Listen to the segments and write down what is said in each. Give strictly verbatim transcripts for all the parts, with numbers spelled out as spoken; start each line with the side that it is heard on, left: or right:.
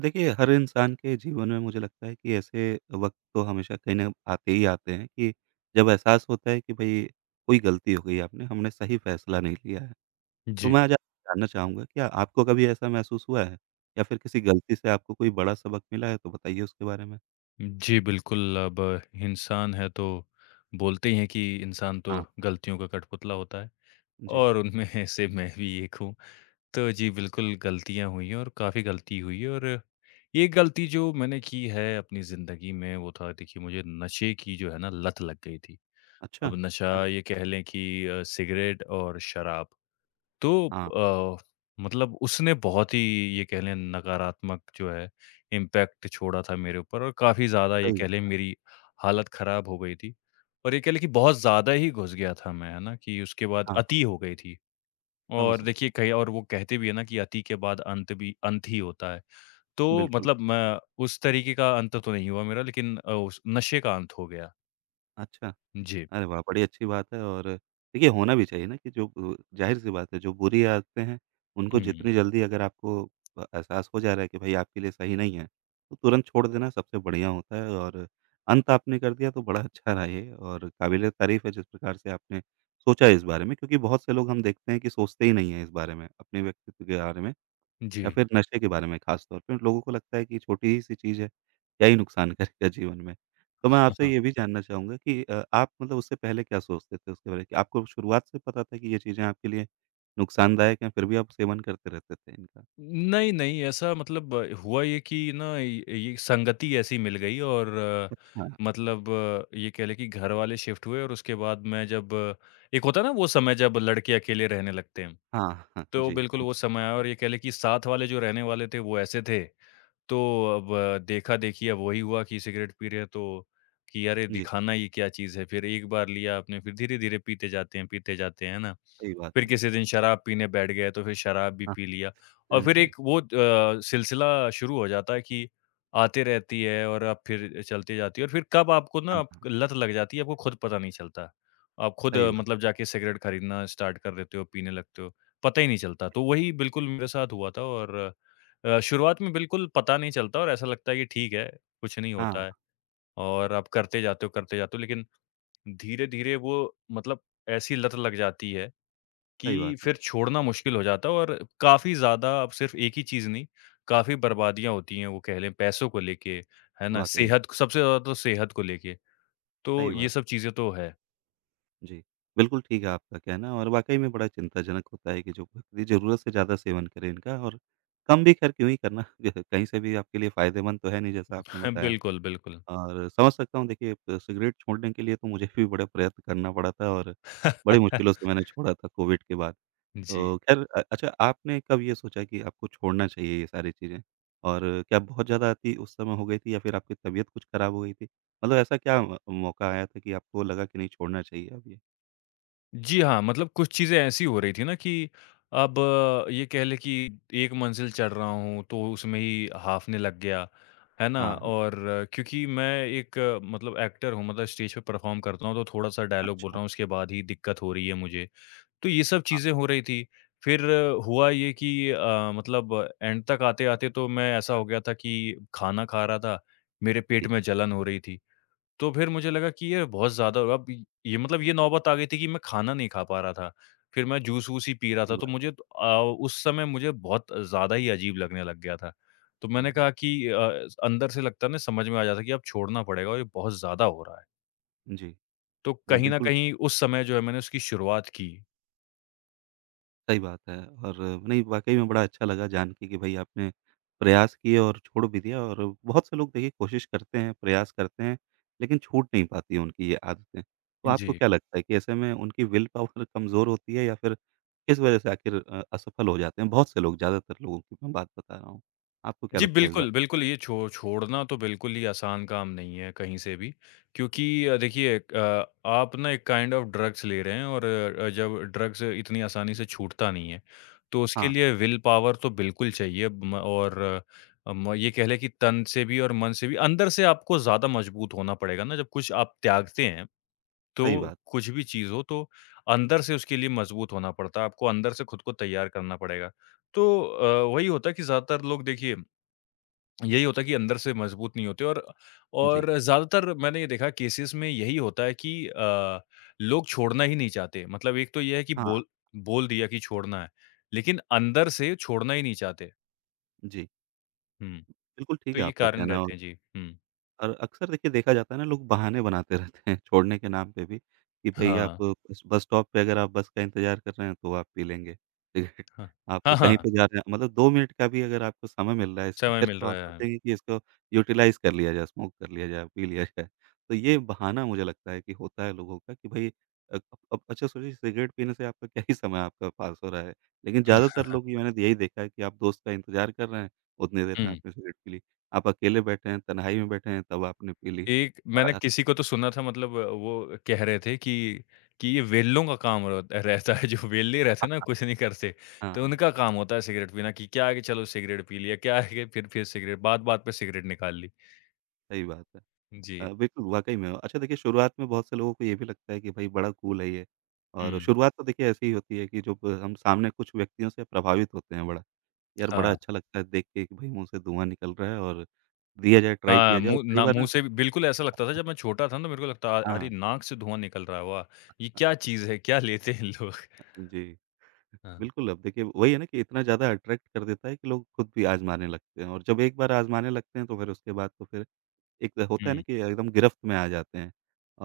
right: देखिए, हर इंसान के जीवन में मुझे लगता है कि ऐसे वक़्त तो हमेशा कहीं न आते ही आते हैं कि जब एहसास होता है कि भई कोई गलती हो गई आपने, हमने सही फ़ैसला नहीं लिया है। तो
left: जी।
right: मैं आज आपसे जानना चाहूँगा, क्या आपको कभी ऐसा महसूस हुआ है? या फिर किसी गलती से आपको कोई बड़ा सबक मिला है तो बताइए उसके बारे में?
left: जी, बिल्कुल, अब इंसान है तो बोलते ही हैं कि इंसान तो
right: हाँ,
left: गलतियों का कठपुतला होता है
right: जी।
left: और उनमें से मैं भी एक हूँ। तो जी, बिल्कुल गलतियाँ हुई हैं और काफ़ी गलती हुई है और एक गलती जो मैंने की है अपनी ज़िंदगी में वो था देखिए मुझे नशे की जो है ना लत लग गई थी।
right: अच्छा!
left: अब नशा
right: अरे!
left: ये कह लें कि अ, सिगरेट और शराब। तो
right: हाँ,
left: अ, मतलब उसने बहुत ही ये कह लें नकारात्मक जो है इम्पैक्ट छोड़ा था मेरे ऊपर और काफ़ी ज़्यादा ये
right: सही
left: कह लें
right: बात।
left: मेरी हालत ख़राब हो गई थी। और ये कह लें कि बहुत ज़्यादा ही घुस गया था मैं, है ना? कि उसके बाद
right: हाँ, हाँ,
left: अति हो गई थी।
right: समझ
left: और
right: सकते
left: देखिए कहीं और वो कहते भी हैं ना कि अति के बाद अंत भी अंत ही होता है। तो
right: बिल्कुल।
left: मतलब मैं उस तरीके का अंत तो नहीं हुआ मेरा लेकिन अ, उस नशे का अंत हो गया।
right: अच्छा।
left: जी।
right: अरे वाह! बड़ी अच्छी बात है और देखिए होना भी चाहिए ना कि जो अ, ज़ाहिर-सी बात है जो बुरी आदतें हैं, उनको
left: हुँ।
right: जितनी जल्दी अगर आपको अ, एहसास हो जा रहा है कि भई आपके लिए सही नहीं है, तो तुरंत छोड़ देना सबसे बढ़िया होता है और अंत आपने कर दिया तो बड़ा अच्छा रहा ये और काबिल-ए-तारीफ़ है जिस प्रकार से आपने सोचा इस बारे में क्योंकि बहुत से लोग हम देखते हैं कि सोचते ही नहीं हैं इस बारे में, अपने व्यक्तित्व के बारे में।
left: जी।
right: या फिर नशे के बारे में ख़ास तौर पे लोगों को लगता है कि छोटी ही सी चीज़ है, क्या ही नुकसान करेगा जीवन में। तो मैं आपसे ये भी जानना चाहूँगा कि अ, आप मतलब उससे पहले क्या सोचते थे उसके बारे में? कि आपको शुरुआत से पता था कि ये चीज़ें आपके लिए नुकसानदायक हैं, फिर भी आप सेवन करते रहते थे इनका?
left: नहीं, नहीं, ऐसा मतलब अ, हुआ ये कि ना ये ये संगति ऐसी मिल गई और अ,
right: अच्छा।
left: मतलब अ, ये कह लें कि घर वाले शिफ्ट हुए और उसके बाद मैं जब अ, एक होता है ना वो समय जब लड़के अकेले रहने लगते हैं,
right: हाँ, हाँ,
left: तो
right: जी,
left: बिल्कुल
right: समझ
left: वो समय
right: सकता
left: आया
right: हूँ।
left: और ये कह लें कि साथ वाले जो रहने वाले थे वो ऐसे थे, तो अब देखा-देखी अब वही हुआ कि सिगरेट पी रहे हैं तो कि अरे!
right: जी,
left: दिखाना ये क्या चीज़ है? फिर एक बार लिया आपने, फिर धीरे-धीरे पीते जाते हैं, पीते जाते हैं, है ना?
right: सही बात
left: फिर
right: है।
left: किसी दिन शराब पीने बैठ गए, तो फिर शराब भी पी लिया और
right: हाँ,
left: फिर
right: जी,
left: एक वो अ, सिलसिला शुरू हो जाता है कि आती रहती है और अब फिर चलती जाती है और फिर कब आपको ना
right: हाँ,
left: आप
right: हाँ,
left: लत लग जाती है, आपको खुद पता नहीं चलता। आप खुद
right: सही
left: अ,
right: बात।
left: मतलब जाके सिगरेट खरीदना स्टार्ट कर देते हो, पीने लगते हो, पता ही नहीं चलता। तो वही बिल्कुल मेरे साथ हुआ था और अ, शुरुआत में बिल्कुल पता नहीं चलता और ऐसा लगता है कि ठीक है, कुछ नहीं
right: हाँ,
left: होता है और आप करते जाते हो, करते जाते हो, लेकिन धीरे-धीरे वो मतलब ऐसी लत लग जाती है कि
right: सही बात है।
left: फिर छोड़ना मुश्किल हो जाता है और काफ़ी ज़्यादा अब सिर्फ़ एक ही चीज़ नहीं, काफ़ी बर्बादियाँ होती हैं, वो कह लें पैसों को लेके, है ना?
right: वाक़ई में,
left: सेहत को सबसे ज़्यादा तो सेहत को लेके, तो
right: सही
left: ये
right: बात।
left: सब चीज़ें तो है।
right: जी, बिल्कुल ठीक है आपका कहना और वाक़ई में बड़ा चिंताजनक होता है कि जो भक्ति ज़रूरत से ज़्यादा सेवन करें इनका और कम भी ख़ैर क्यों ही करना कहीं से भी आपके लिए फ़ायदेमंद तो है नहीं जैसा आपने बताया।
left: बिल्कुल, बिल्कुल।
right: और समझ सकता हूँ देखिए अ, सिगरेट छोड़ने के लिए तो मुझे भी बड़ा प्रयत्न करना पड़ा था और बड़ी मुश्किलों से मैंने छोड़ा था कोविड के बाद।
left: जी।
right: तो ख़ैर अ, अच्छा आपने कब ये सोचा कि आपको छोड़ना चाहिए ये सारी चीज़ें? और क्या बहुत ज़्यादा अति उस समय हो गई थी या फ़िर आपकी तबीयत कुछ ख़राब हो गई थी? मतलब ऐसा क्या म मौका आया था कि आपको लगा कि नहीं छोड़ना चाहिए अब ये?
left: जी हाँ, मतलब कुछ चीज़ें ऐसी हो रही थी ना कि अब अ, ये कह लें कि एक मंज़िल चढ़ रहा हूँ, तो उसमें ही हाँफने लग गया, है ना?
right: हाँ, हाँ।
left: और अ, क्योंकि मैं एक अ, मतलब एक्टर हूँ, मतलब स्टेज पे परफ़ॉर्म करता हूँ, तो थोड़ा-सा डायलॉग बोल रहा
right: अच्छा,
left: हूँ, उसके बाद ही दिक्कत हो रही है मुझे। तो ये सब चीज़ें हो
right: हाँ,
left: रही थी। फिर हुआ ये कि अ, मतलब एंड तक आते-आते तो मैं ऐसा हो गया था कि खाना खा रहा था, मेरे पेट
right: ठीक
left: में
right: है,
left: जलन हो रही थी। तो फिर मुझे लगा कि ये बहुत ज़्यादा अब ये मतलब ये नौबत आ गई थी कि मैं खाना नहीं खा पा रहा था। फिर मैं जूस-वूस ही पी रहा
right: अच्छी
left: था, तो
right: बात
left: मुझे तो, अ, उस समय मुझे बहुत ज़्यादा ही अजीब लगने लग गया था। तो
right: हुँ,
left: मैंने
right: हुँ।
left: कहा कि अ, अंदर से लगता है ना समझ में आ जाता है कि अब छोड़ना पड़ेगा और ये बहुत ज़्यादा हो रहा है।
right: जी,
left: तो
right: नहीं
left: कहीं न
right: बिल्कुल
left: कहीं उस समय जो है मैंने उसकी शुरुआत की।
right: सही बात है और नहीं वाक़ई में बड़ा अच्छा लगा जान के कि भई आपने प्रयास किए और छोड़ भी दिया और बहुत से लोग देखिए कोशिश करते हैं, प्रयास करते हैं, लेकिन छूट नहीं पाती है उनकी ये आदतें। तो आपको
left: जी।
right: क्या लगता है कि ऐसे में उनकी विल पावर कमज़ोर होती है या फिर किस वजह से आखिर अ, असफल हो जाते हैं? बहुत से लोग, ज़्यादातर लोगों की मैं बात बता रहा हूँ। आपको क्या
left: जी,
right: लगता है इस
left: बिल्कुल,
right: बारे
left: बिल्कुल, ये छो छोड़ना तो बिल्कुल ही आसान काम नहीं है कहीं से भी क्योंकि अ, देखिए अ, आप ना एक काइंड ऑफ़ ड्रग्स ले रहे हैं और अ, जब ड्रग्स इतनी आसानी से छूटता नहीं है, तो
right: में? हाँ,
left: उसके
right: हाँ,
left: लिए विल पावर तो बिल्कुल चाहिए म और अ, म ये कह लें कि तन से भी और मन से भी, अंदर से आपको ज़्यादा मजबूत होना पड़ेगा ना, जब कुछ आप त्यागते हैं,
right: सही
left: तो
right: बात।
left: कुछ भी चीज़ हो तो अंदर से उसके लिए मजबूत होना पड़ता है, आपको अंदर से खुद को तैयार करना पड़ेगा। तो अ, वही होता है कि ज़्यादातर लोग देखिए यही होता है कि अंदर से मजबूत नहीं होते और
right: जी,
left: और ज़्यादातर मैंने ये देखा केसेस में यही होता है कि अ, लोग छोड़ना ही नहीं चाहते। मतलब एक तो ये है कि
right: हाँ,
left: बोल बोल दिया कि छोड़ना है, लेकिन अंदर से छोड़ना ही नहीं चाहते।
right: जी,
left: हुँ,
right: बिल्कुल ठीक
left: तो
right: है
left: ये
right: आपका
left: कारण
right: कहना और
left: रहते हैं जी। हुँ,
right: और अक्सर देखिए देखा जाता है ना लोग बहाने बनाते रहते हैं छोड़ने के नाम पे भी कि भई आप
left: हाँ,
right: बस बस स्टॉप पे अगर आप बस का इंतज़ार कर रहे हैं तो आप पी लेंगे सिगरेट।
left: हाँ।
right: आप
left: हाँ,
right: कहीं
left: हाँ,
right: पे जा रहे हैं मतलब दो मिनट का भी अगर आपको समय मिल रहा है
left: समय
right: स्पेयर
left: मिल
right: तो
left: रहा
right: आप
left: है।
right: सोचेंगे कि इसको यूटिलाइज़ कर लिया जाए, स्मोक कर लिया जाए, पी लिया जाए। तो ये बहाना मुझे लगता है कि होता है लोगों का कि भई अ, अब अच्छा सोचिए सिगरेट पीने से आपका क्या ही समय आपका पास हो रहा है। लेकिन ज़्यादातर लोग ये मैंने यही देखा है कि आप दोस्त का इंतज़ार कर रहे हैं, उतनी देर में
left: हुँ।
right: आपने सिगरेट पी ली। आप अकेले बैठे हैं, तन्हाई में बैठे हैं, तब आपने पी ली।
left: एक
right: और
left: मैंने
right: अ,
left: किसी को तो सुना था मतलब वो कह रहे थे कि कि ये वेल्लों का काम र रहता है, जो वेल्ले रहते हैं ना कुछ नहीं करते, तो
right: हाँ,
left: उनका काम होता है सिगरेट पीना कि क्या है कि चलो सिगरेट पी लिया, क्या है कि फिर फिर सिगरेट बात-बात पे सिगरेट निकाल ली।
right: सही बात है।
left: जी।
right: अ, बिल्कुल, वाक़ई में। अच्छा देखिए शुरुआत में बहुत से लोगों को ये भी लगता है कि भई बड़ा कूल है ये और
left: हुँ।
right: शुरुआत तो देखिए ऐसी ही होती है कि जब हम सामने कुछ व्यक्तियों से प्रभावित होते हैं बड़ा। यार बड़ा
left: हाँ।
right: अच्छा लगता है देख के कि भई मुँह से धुआँ निकल रहा है और दिया जाए, ट्राई
left: हाँ,
right: किया जाए और
left: मुँह
right: कई
left: ना
right: बार
left: मुँह
right: ना
left: से भी- बिल्कुल ऐसा लगता था जब मैं छोटा था ना तो मेरे को लगता आ- अरे!
right: हाँ,
left: नाक से धुआँ निकल रहा है, वाह! ये क्या चीज़ है, क्या लेते हैं लोग?
right: जी,
left: हाँ।
right: बिल्कुल अब देखिए वही है ना कि इतना ज़्यादा अट्रैक्ट कर देता है कि लोग खुद भी आज़माने लगते हैं और जब एक बार आज़माने लगते हैं तो फिर उसके बाद तो फिर एक होता है ना
left: हुँ,
right: कि एकदम गिरफ्त में आ जाते हैं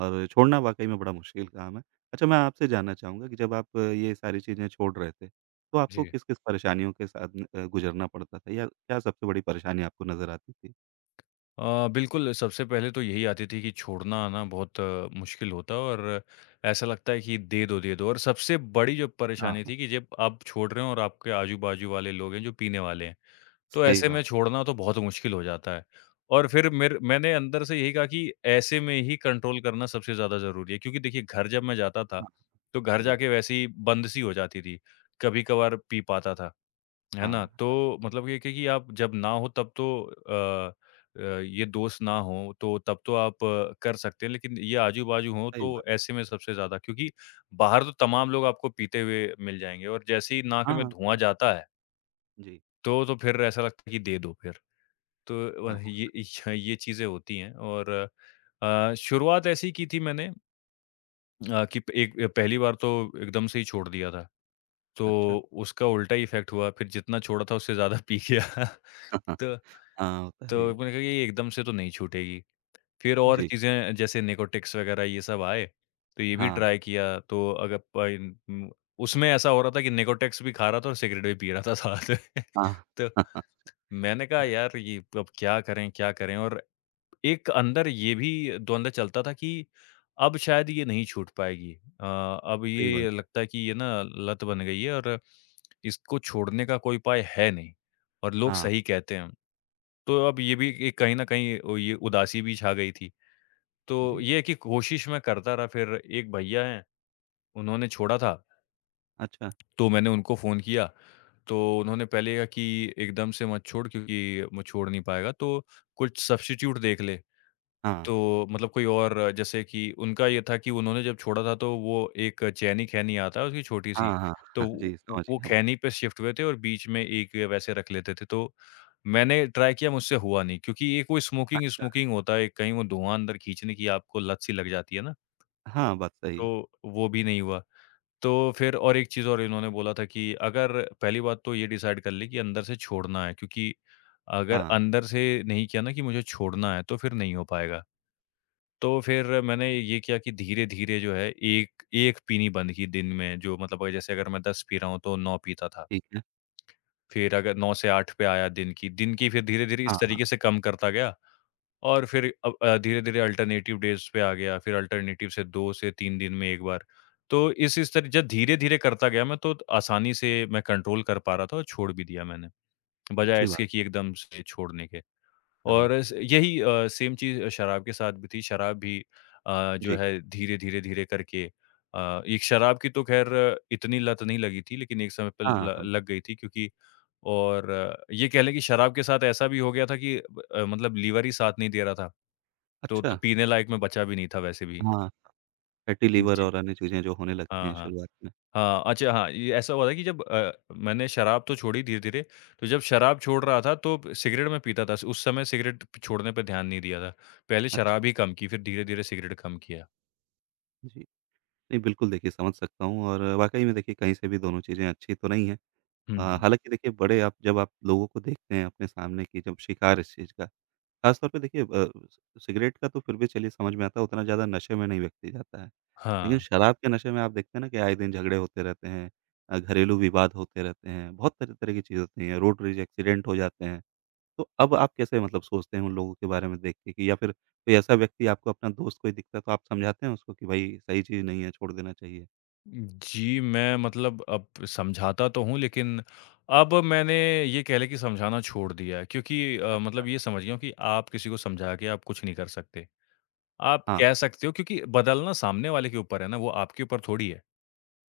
right: और छोड़ना वाक़ई में बड़ा मुश्किल काम है। अच्छा मैं आपसे जानना चाहूँगा कि जब आप ये सारी चीज़ें छोड़ रहे थे, तो आपको
left: जी।
right: किस-किस परेशानियों के साथ न अ, गुज़रना पड़ता था या क्या सबसे बड़ी परेशानी आपको नज़र आती थी?
left: अ, बिल्कुल, सबसे पहले तो यही आती थी कि छोड़ना ना बहुत अ, मुश्किल होता है और ऐसा लगता है कि दे दो, दे दो और सबसे बड़ी जो
right: हाँ।
left: परेशानी
right: हाँ,
left: थी कि जब आप छोड़ रहे हो और आपके आजू-बाजू वाले लोग हैं जो पीने वाले हैं, तो
right: सही
left: ऐसे में
right: बात है।
left: छोड़ना तो बहुत मुश्किल हो जाता है। और फिर मेर मैंने अंदर से यही कहा कि ऐसे में ही कंट्रोल करना सबसे ज़्यादा ज़रूरी है क्योंकि देखिए घर जब मैं जाता था,
right: हाँ।
left: तो घर
right: जी,
left: जाके वैसे ही बंद सी हो जाती थी, कभी-कभार पी पाता था। है ना?
right: हाँ,
left: तो मतलब ये है कि आप जब ना हो तब तो अ अ, ये दोस्त ना हो तो तब तो आप अ, कर सकते हैं, लेकिन ये आजू-बाजू हो तो
right: सही बात है।
left: ऐसे में सबसे ज़्यादा क्योंकि बाहर तो तमाम लोग आपको पीते हुए मिल जाएँगे और जैसे ही नाक
right: हाँ,
left: में
right: हाँ,
left: धुआँ
right: बिल्कुल।
left: जाता है,
right: जी,
left: तो तो फिर ऐसा लगता है कि दे दो फिर। तो वह
right: हाँ,
left: ये य ये चीज़ें होती हैं और अ, शुरुआत ऐसी की थी मैंने अ, कि एक पहली बार तो एकदम से ही छोड़ दिया था,
right: अच्छा।
left: तो उसका उल्टा ही इफ़ेक्ट हुआ, फिर जितना छोड़ा था उससे ज़्यादा पी गया। तो
right: हाँ, होता है
left: तो
right: ये।
left: मैंने कहा कि ये एकदम से तो नहीं छूटेगी। फिर और
right: जी,
left: चीज़ें जैसे निकोटिक्स वग़ैरह ये सब आए, तो ये भी
right: हाँ,
left: ट्राई किया। तो अगर पइन उम, उसमें ऐसा हो रहा था कि निकोटिक्स भी खा रहा था और सिगरेट भी पी रहा था साथ में।
right: हाँ।
left: तो मैंने कहा
right: हाँ,
left: यार ये अब क्या करें, क्या करें? और एक अंदर ये भी द्वंद चलता था कि अब शायद ये नहीं छूट पाएगी। अ, अब
right: सही बात
left: ये
right: है।
left: लगता है कि ये ना लत बन गई है और इसको छोड़ने का कोई उपाय है नहीं और लोग
right: हाँ,
left: सही कहते हैं। तो अब ये भी एक कहीं न कहीं ओ ये उदासी भी छा गई थी। तो
right: जी,
left: ये है कि कोशिश मैं करता रहा फिर एक भैया हैं, उन्होंने छोड़ा था,
right: अच्छा।
left: तो मैंने उनको फ़ोन किया, तो उन्होंने पहले कहा कि एकदम से मत छोड़ क्योंकि मैं छोड़ नहीं पाएगा, तो कुछ सब्स्टिट्यूट देख ले।
right: हाँ, हाँ।
left: तो मतलब कोई और अ, जैसे कि उनका ये था कि उन्होंने जब छोड़ा था तो वो एक चैनी खैनी आता है उसकी छोटी-सी,
right: हाँ, हाँ,
left: तो
right: हाँ, जी
left: वो
right: समझ
left: वो
right: गया मैं।
left: खैनी पे शिफ्ट हुए थे और बीच में एक वैसे रख लेते थे। तो मैंने ट्राई किया मुझसे हुआ नहीं क्योंकि एक वो
right: अच्छा।
left: स्मोकिंग-स्मोकिंग होता है, कहीं वो धुआँ अंदर खींचने की आपको लत सी लग जाती है ना,
right: हाँ, बात सही
left: तो
right: है।
left: वो भी नहीं हुआ। तो फिर और एक चीज़ और इन्होंने बोला था कि अगर पहली बात तो ये डिसाइड कर ली कि अंदर से छोड़ना है क्योंकि अगर
right: हाँ,
left: अंदर से नहीं किया ना कि मुझे छोड़ना है तो फिर नहीं हो पाएगा। तो फिर मैंने ये किया कि धीरे-धीरे जो है, एक एक पीनी बंद की दिन में, जो मतलब अगर जैसे अगर मैं दस पी रहा हूँ, तो नौ पीता था।
right: ठीक है।
left: फिर अगर नौ से आठ पे आया दिन की दिन की फिर धीरे-धीरे इस
right: हाँ,
left: तरीके से कम करता गया और फिर अब अ, धीरे-धीरे अल्टरनेटिव डेज़ पे आ गया, फिर अल्टरनेटिव से दो से तीन दिन में एक बार। तो इस इस तरी जब धीरे-धीरे करता गया मैं, तो आसानी से मैं कंट्रोल कर पा रहा था और छोड़ भी दिया मैंने, बजाय
right: अच्छी बात।
left: इसके कि एकदम से छोड़ने के।
right: हाँ,
left: और स यही अ, सेम चीज़ शराब के साथ भी थी, शराब भी अ, जो
right: जी।
left: है धीरे, धीरे, धीरे करके अ, एक शराब की तो ख़ैर इतनी लत नहीं लगी थी, लेकिन एक समय पे
right: हाँ,
left: ल
right: हाँ।
left: लग गई थी क्योंकि और अ, ये कह लें कि शराब के साथ ऐसा भी हो गया था कि ब अ, मतलब लीवर ही साथ नहीं दे रहा था, तो तो
right: अच्छा,
left: पीने लायक मैं बचा भी नहीं था वैसे भी।
right: हाँ, फैटी लीवर
left: जी।
right: और अन्य चीज़ें जो होने लगती
left: हाँ,
right: हैं
left: हाँ।
right: शुरुआत में।
left: हाँ, अच्छा हाँ, ये ऐसा हुआ था कि जब अ, मैंने शराब तो छोड़ी धीरे-धीरे, तो जब शराब छोड़ रहा था तो ब सिगरेट मैं पीता था। उस समय सिगरेट प छोड़ने पे ध्यान नहीं दिया था। पहले
right: अच्छा,
left: शराब ही कम की, फिर धीरे-धीरे सिगरेट कम किया।
right: जी। नहीं, बिल्कुल देखिए समझ सकता हूँ और वाक़ई में देखिए कहीं से भी दोनों चीज़ें अच्छी तो नहीं हैं।
left: हुँ,
right: अ,
left: हुँ।
right: हालाँकि देखिए बड़े आप जब आप लोगों को देखते हैं अपने सामने कि जब शिकार इस चीज़ का, खास तौर पे देखिए अ, सिगरेट का तो फिर भी चलिए समझ में आता है, उतना ज़्यादा नशे में नहीं व्यक्ति जाता है। लेकिन
left: हाँ।
right: शराब के नशे में आप देखते हैं ना कि आए दिन झगड़े होते रहते हैं अ, घरेलू विवाद होते रहते हैं, बहुत तरह-तरह की चीज़ होती हैं, रोड रेज एक्सीडेंट हो जाते हैं। तो अब आप कैसे मतलब सोचते हैं उन लोगों के बारे में देख के कि या फिर कोई ऐसा व्यक्ति आपको अपना दोस्त कोई दिखता है तो आप समझाते हैं उसको कि भाई सही चीज़ नहीं है, छोड़ देना चाहिए?
left: जी, मैं मतलब अब समझाता तो हूँ, लेकिन अब मैंने ये कह लें कि समझाना छोड़ दिया है, क्योंकि अ,
right: अच्छा,
left: मतलब ये समझ गया हूँ कि आप किसी को समझा के आप कुछ नहीं कर सकते। आप
right: हाँ।
left: कह सकते हो क्योंकि बदलना सामने वाले के ऊपर है ना, वो आपके ऊपर थोड़ी है।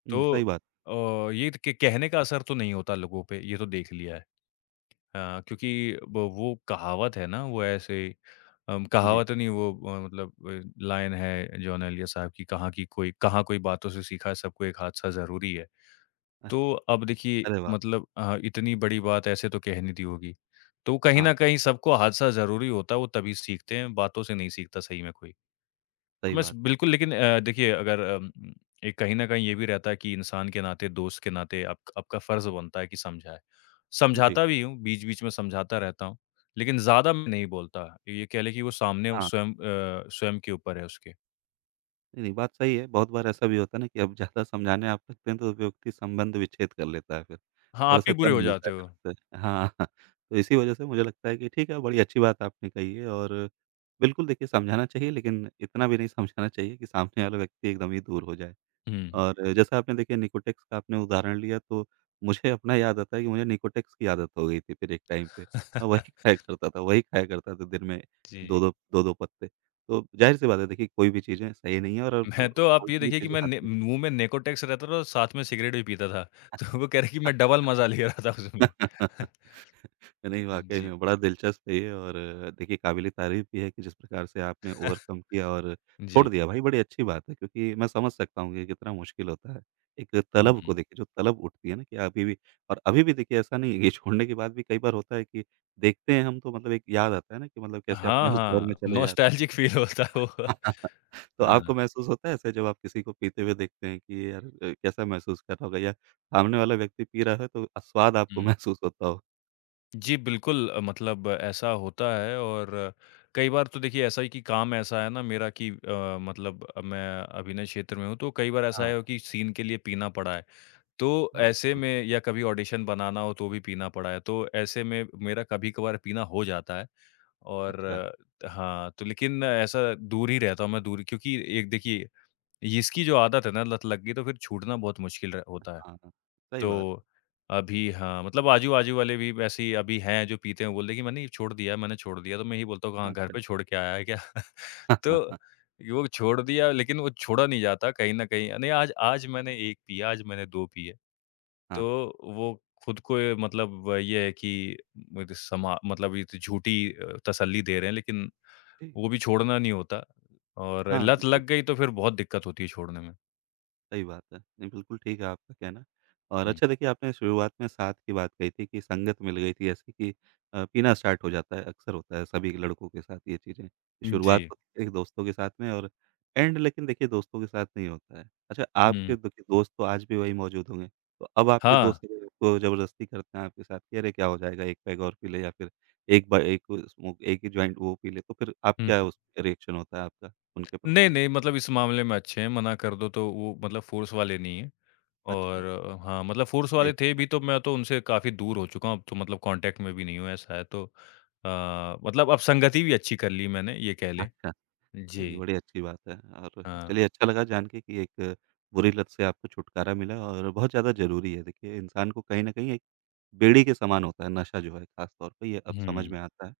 right: हुँ,
left: तो
right: सही बात।
left: अ, ये क कहने का असर तो नहीं होता लोगों पे, ये तो देख लिया है। हाँ, क्योंकि ब वो कहावत है ना, वो ऐसे अम,
right: जी।
left: कहावत नहीं, वो अ, मतलब अ, लाइन है जॉन एलिया साहब की, "कहाँ की कोई कहाँ कोई बातों से सीखा, सबको एक हादसा ज़रूरी है।"
right: अ,
left: तो अब देखिए
right: अरे वाह!
left: मतलब अ, इतनी बड़ी बात ऐसे तो कह नहीं दी होगी। तो कहीं न
right: हाँ,
left: कहीं सबको हादसा ज़रूरी होता है, वो तभी सीखते हैं, बातों से नहीं सीखता सही में कोई। तो
right: सही
left: मैं स
right: बात है।
left: बिल्कुल, लेकिन अ, देखिए अगर अम, एक कहीं न कहीं ये भी रहता है कि इंसान के नाते, दोस्त के नाते आप आपका फ़र्ज़ बनता है कि समझाएँ।
right: जी।
left: समझाता भी हूँ, बीच-बीच में समझाता रहता हूँ, लेकिन ज़्यादा मैं नहीं बोलता। ये कह लें कि वो सामने वो
right: हाँ।
left: स्वयं अ, स्वयं के ऊपर है उसके।
right: नहीं, नहीं, बात सही है। बहुत बार ऐसा भी होता है ना कि अब ज़्यादा समझाने आप लगते हैं, तो व्यक्ति संबंध विच्छेद कर लेता है फिर।
left: हाँ, आप ही
right: थोड़ा-सा
left: बुरे
right: कम
left: हो
right: मिलता
left: जाते
right: है
left: हो।
right: लगता है। हाँ, तो इसी वजह से मुझे लगता है कि ठीक है, बड़ी अच्छी बात आपने कही है और बिल्कुल देखिए समझाना चाहिए, लेकिन इतना भी नहीं समझाना चाहिए कि सामने वाला व्यक्ति एकदम ही दूर हो जाए।
left: हुँ।
right: और जैसा आपने देखिए निकोटेक्स का आपने उदाहरण लिया तो मुझे अपना याद आता है कि मुझे निकोटेक्स की आदत हो गई थी फिर एक टाइम पे। मैं वही खाया करता था, वही खाया करता था दिन में
left: जी।
right: दो दो 2-2 पत्ते। तो ज़ाहिर-सी बात है देखिए कोई भी चीज़ें सही नहीं है और अब
left: मैं तो आप ये
right: फालतू की
left: देखिए कि
right: चीज़ें
left: मैं ने
right: खाते
left: मुँह में निकोटेक्स रहता था और साथ में सिगरेट भी पीता था। तो वो कह रहे हैं कि
right: हैं।
left: मैं डबल मज़ा ले रहा था उसमें।
right: नहीं, वाक़ई
left: जी।
right: में बड़ा दिलचस्प है ये और देखिए काबिल-ए-तारीफ़ भी है कि जिस प्रकार से आपने ओवरकम किया और
left: जी।
right: छोड़ दिया भाई, बड़ी अच्छी बात है क्योंकि मैं समझ सकता हूँ कि कितना मुश्किल होता है। एक
left: हुँ,
right: तलब को
left: हुँ।
right: देखिए जो तलब उठती है ना कि अभी भी और अभी भी देखिए ऐसा नहीं है कि छोड़ने के बाद भी कई बार होता है कि देखते हैं हम तो मतलब एक याद आता है ना कि मतलब कैसे
left: हाँ,
right: अपने उस दौर में
left: हाँ,
right: चले जाते
left: नॉस्टैल्जिक फ़ील होता है वो।
right: हैं। तो
left: हाँ,
right: आपको महसूस होता है ऐसे जब आप किसी को पीते हुए देखते हैं कि यार अ, कैसा महसूस कर रहा होगा या सामने वाला व्यक्ति पी रहा है तो स्वाद आपको
left: हुँ।
right: महसूस होता हो?
left: जी, बिल्कुल अ, मतलब ऐसा होता है और कई बार तो देखिए ऐसा है कि काम ऐसा है ना मेरा कि अ, मतलब मैं अभिनय क्षेत्र में हूँ, तो कई बार ऐसा
right: हाँ,
left: है कि सीन के लिए पीना पड़ा है। तो
right: हाँ,
left: ऐसे
right: बिल्कुल।
left: में या कभी ऑडिशन बनाना हो तो भी पीना पड़ा है, तो ऐसे में मेरा कभी-कभार पीना हो जाता है और
right: अच्छा, अच्छा।
left: अ, हाँ, तो लेकिन ऐसा दूर ही रहता हूँ मैं दूर क्योंकि एक देखिए, इसकी जो आदत है ना लत लग गई तो फिर छूटना बहुत मुश्किल र होता है।
right: हाँ, हाँ। सही बात।
left: तो अभी हाँ, मतलब आजू-बाजू वाले भी वैसे ही अभी हैं जो पीते हैं, बोलते हैं कि मैंने ये छोड़ दिया, मैंने छोड़ दिया। तो मैं यही बोलता हूँ, "हाँ, घर
right: अच्छा।
left: पे छोड़ के आया है क्या?" तो
right: हाँ,
left: वो छोड़ दिया, लेकिन वो छोड़ा नहीं जाता कहीं न कहीं। नहीं, आज आज मैंने एक पिया, आज मैंने दो पिए।
right: हाँ
left: तो
right: हाँ,
left: वो खुद को ये मतलब ये है कि मुझे समा मतलब ये तो झूठी अ, तसल्ली दे रहे हैं, लेकिन
right: जी।
left: वो भी छोड़ना नहीं होता और
right: हाँ,
left: लत
right: बिल्कुल।
left: लग गई तो फिर बहुत दिक्कत होती है छोड़ने में।
right: सही बात है। नहीं, बिल्कुल ठीक है आपका कहना और
left: हुँ।
right: अच्छा देखिए आपने शुरुआत में साथ की बात कही थी कि संगत मिल गई थी जैसे कि अ, पीना स्टार्ट हो जाता है, अक्सर होता है सभी लड़कों के साथ ये चीज़ें। कि
left: जी।
right: शुरुआत होती है एक दोस्तों के साथ में और एंड लेकिन देखिए दोस्तों के साथ नहीं होता है। अच्छा
left: हुँ।
right: आपके देखिए दोस्त तो आज भी वही मौजूद होंगे, तो अब आपके
left: हाँ।
right: दोस्त को ज़बरदस्ती करते हैं आपके साथ कि अरे क्या हो जाएगा, एक पेग और पी ले या फिर एक ब एक स्मोक एक ही जॉइंट वो पी ले, तो फिर आप
left: हुँ, हुँ।
right: क्या उस रिएक्शन होता है आपका उनके
left: नहीं,
right: प्रति?
left: नहीं मतलब इस मामले में अच्छे हैं, मना कर दो तो वो मतलब फ़ोर्स वाले नहीं हैं और
right: अच्छा,
left: अ, हाँ, मतलब फ़ोर्स
right: बड़ी
left: वाले
right: अच्छी
left: थे भी तो
right: बात
left: मैं तो उनसे काफ़ी दूर हो चुका हूँ, अब तो मतलब कॉन्टैक्ट में भी नहीं हूँ, ऐसा है तो अ, मतलब अब संगति भी अच्छी कर ली मैंने, ये कह
right: है।
left: लें।
right: अच्छा। नहीं, नहीं,
left: जी,
right: बड़ी अच्छी बात है और
left: हाँ।
right: चलिए अच्छा लगा जान के कि एक बुरी लत से आपको छुटकारा मिला और बहुत ज़्यादा ज़रूरी है। देखिए इंसान को कहीं न कहीं एक बेड़ी के समान होता है नशा जो है ख़ास तौर पे, ये अब समझ
left: हुँ।
right: में आता है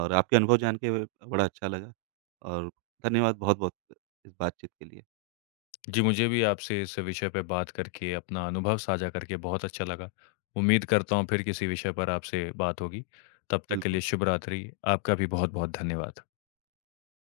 right: और आपके अनुभव जान के बड़ा अच्छा लगा और धन्यवाद बहुत-बहुत इस बातचीत के लिए।
left: जी, मुझे भी आपसे इस विषय पे बात करके, अपना अनुभव साझा करके बहुत अच्छा लगा। उम्मीद करता हूँ फिर किसी विषय पर आपसे बात होगी, तब तक के लिए
right: बिल्कुल।
left: शुभ रात्रि। आपका भी बहुत-बहुत धन्यवाद।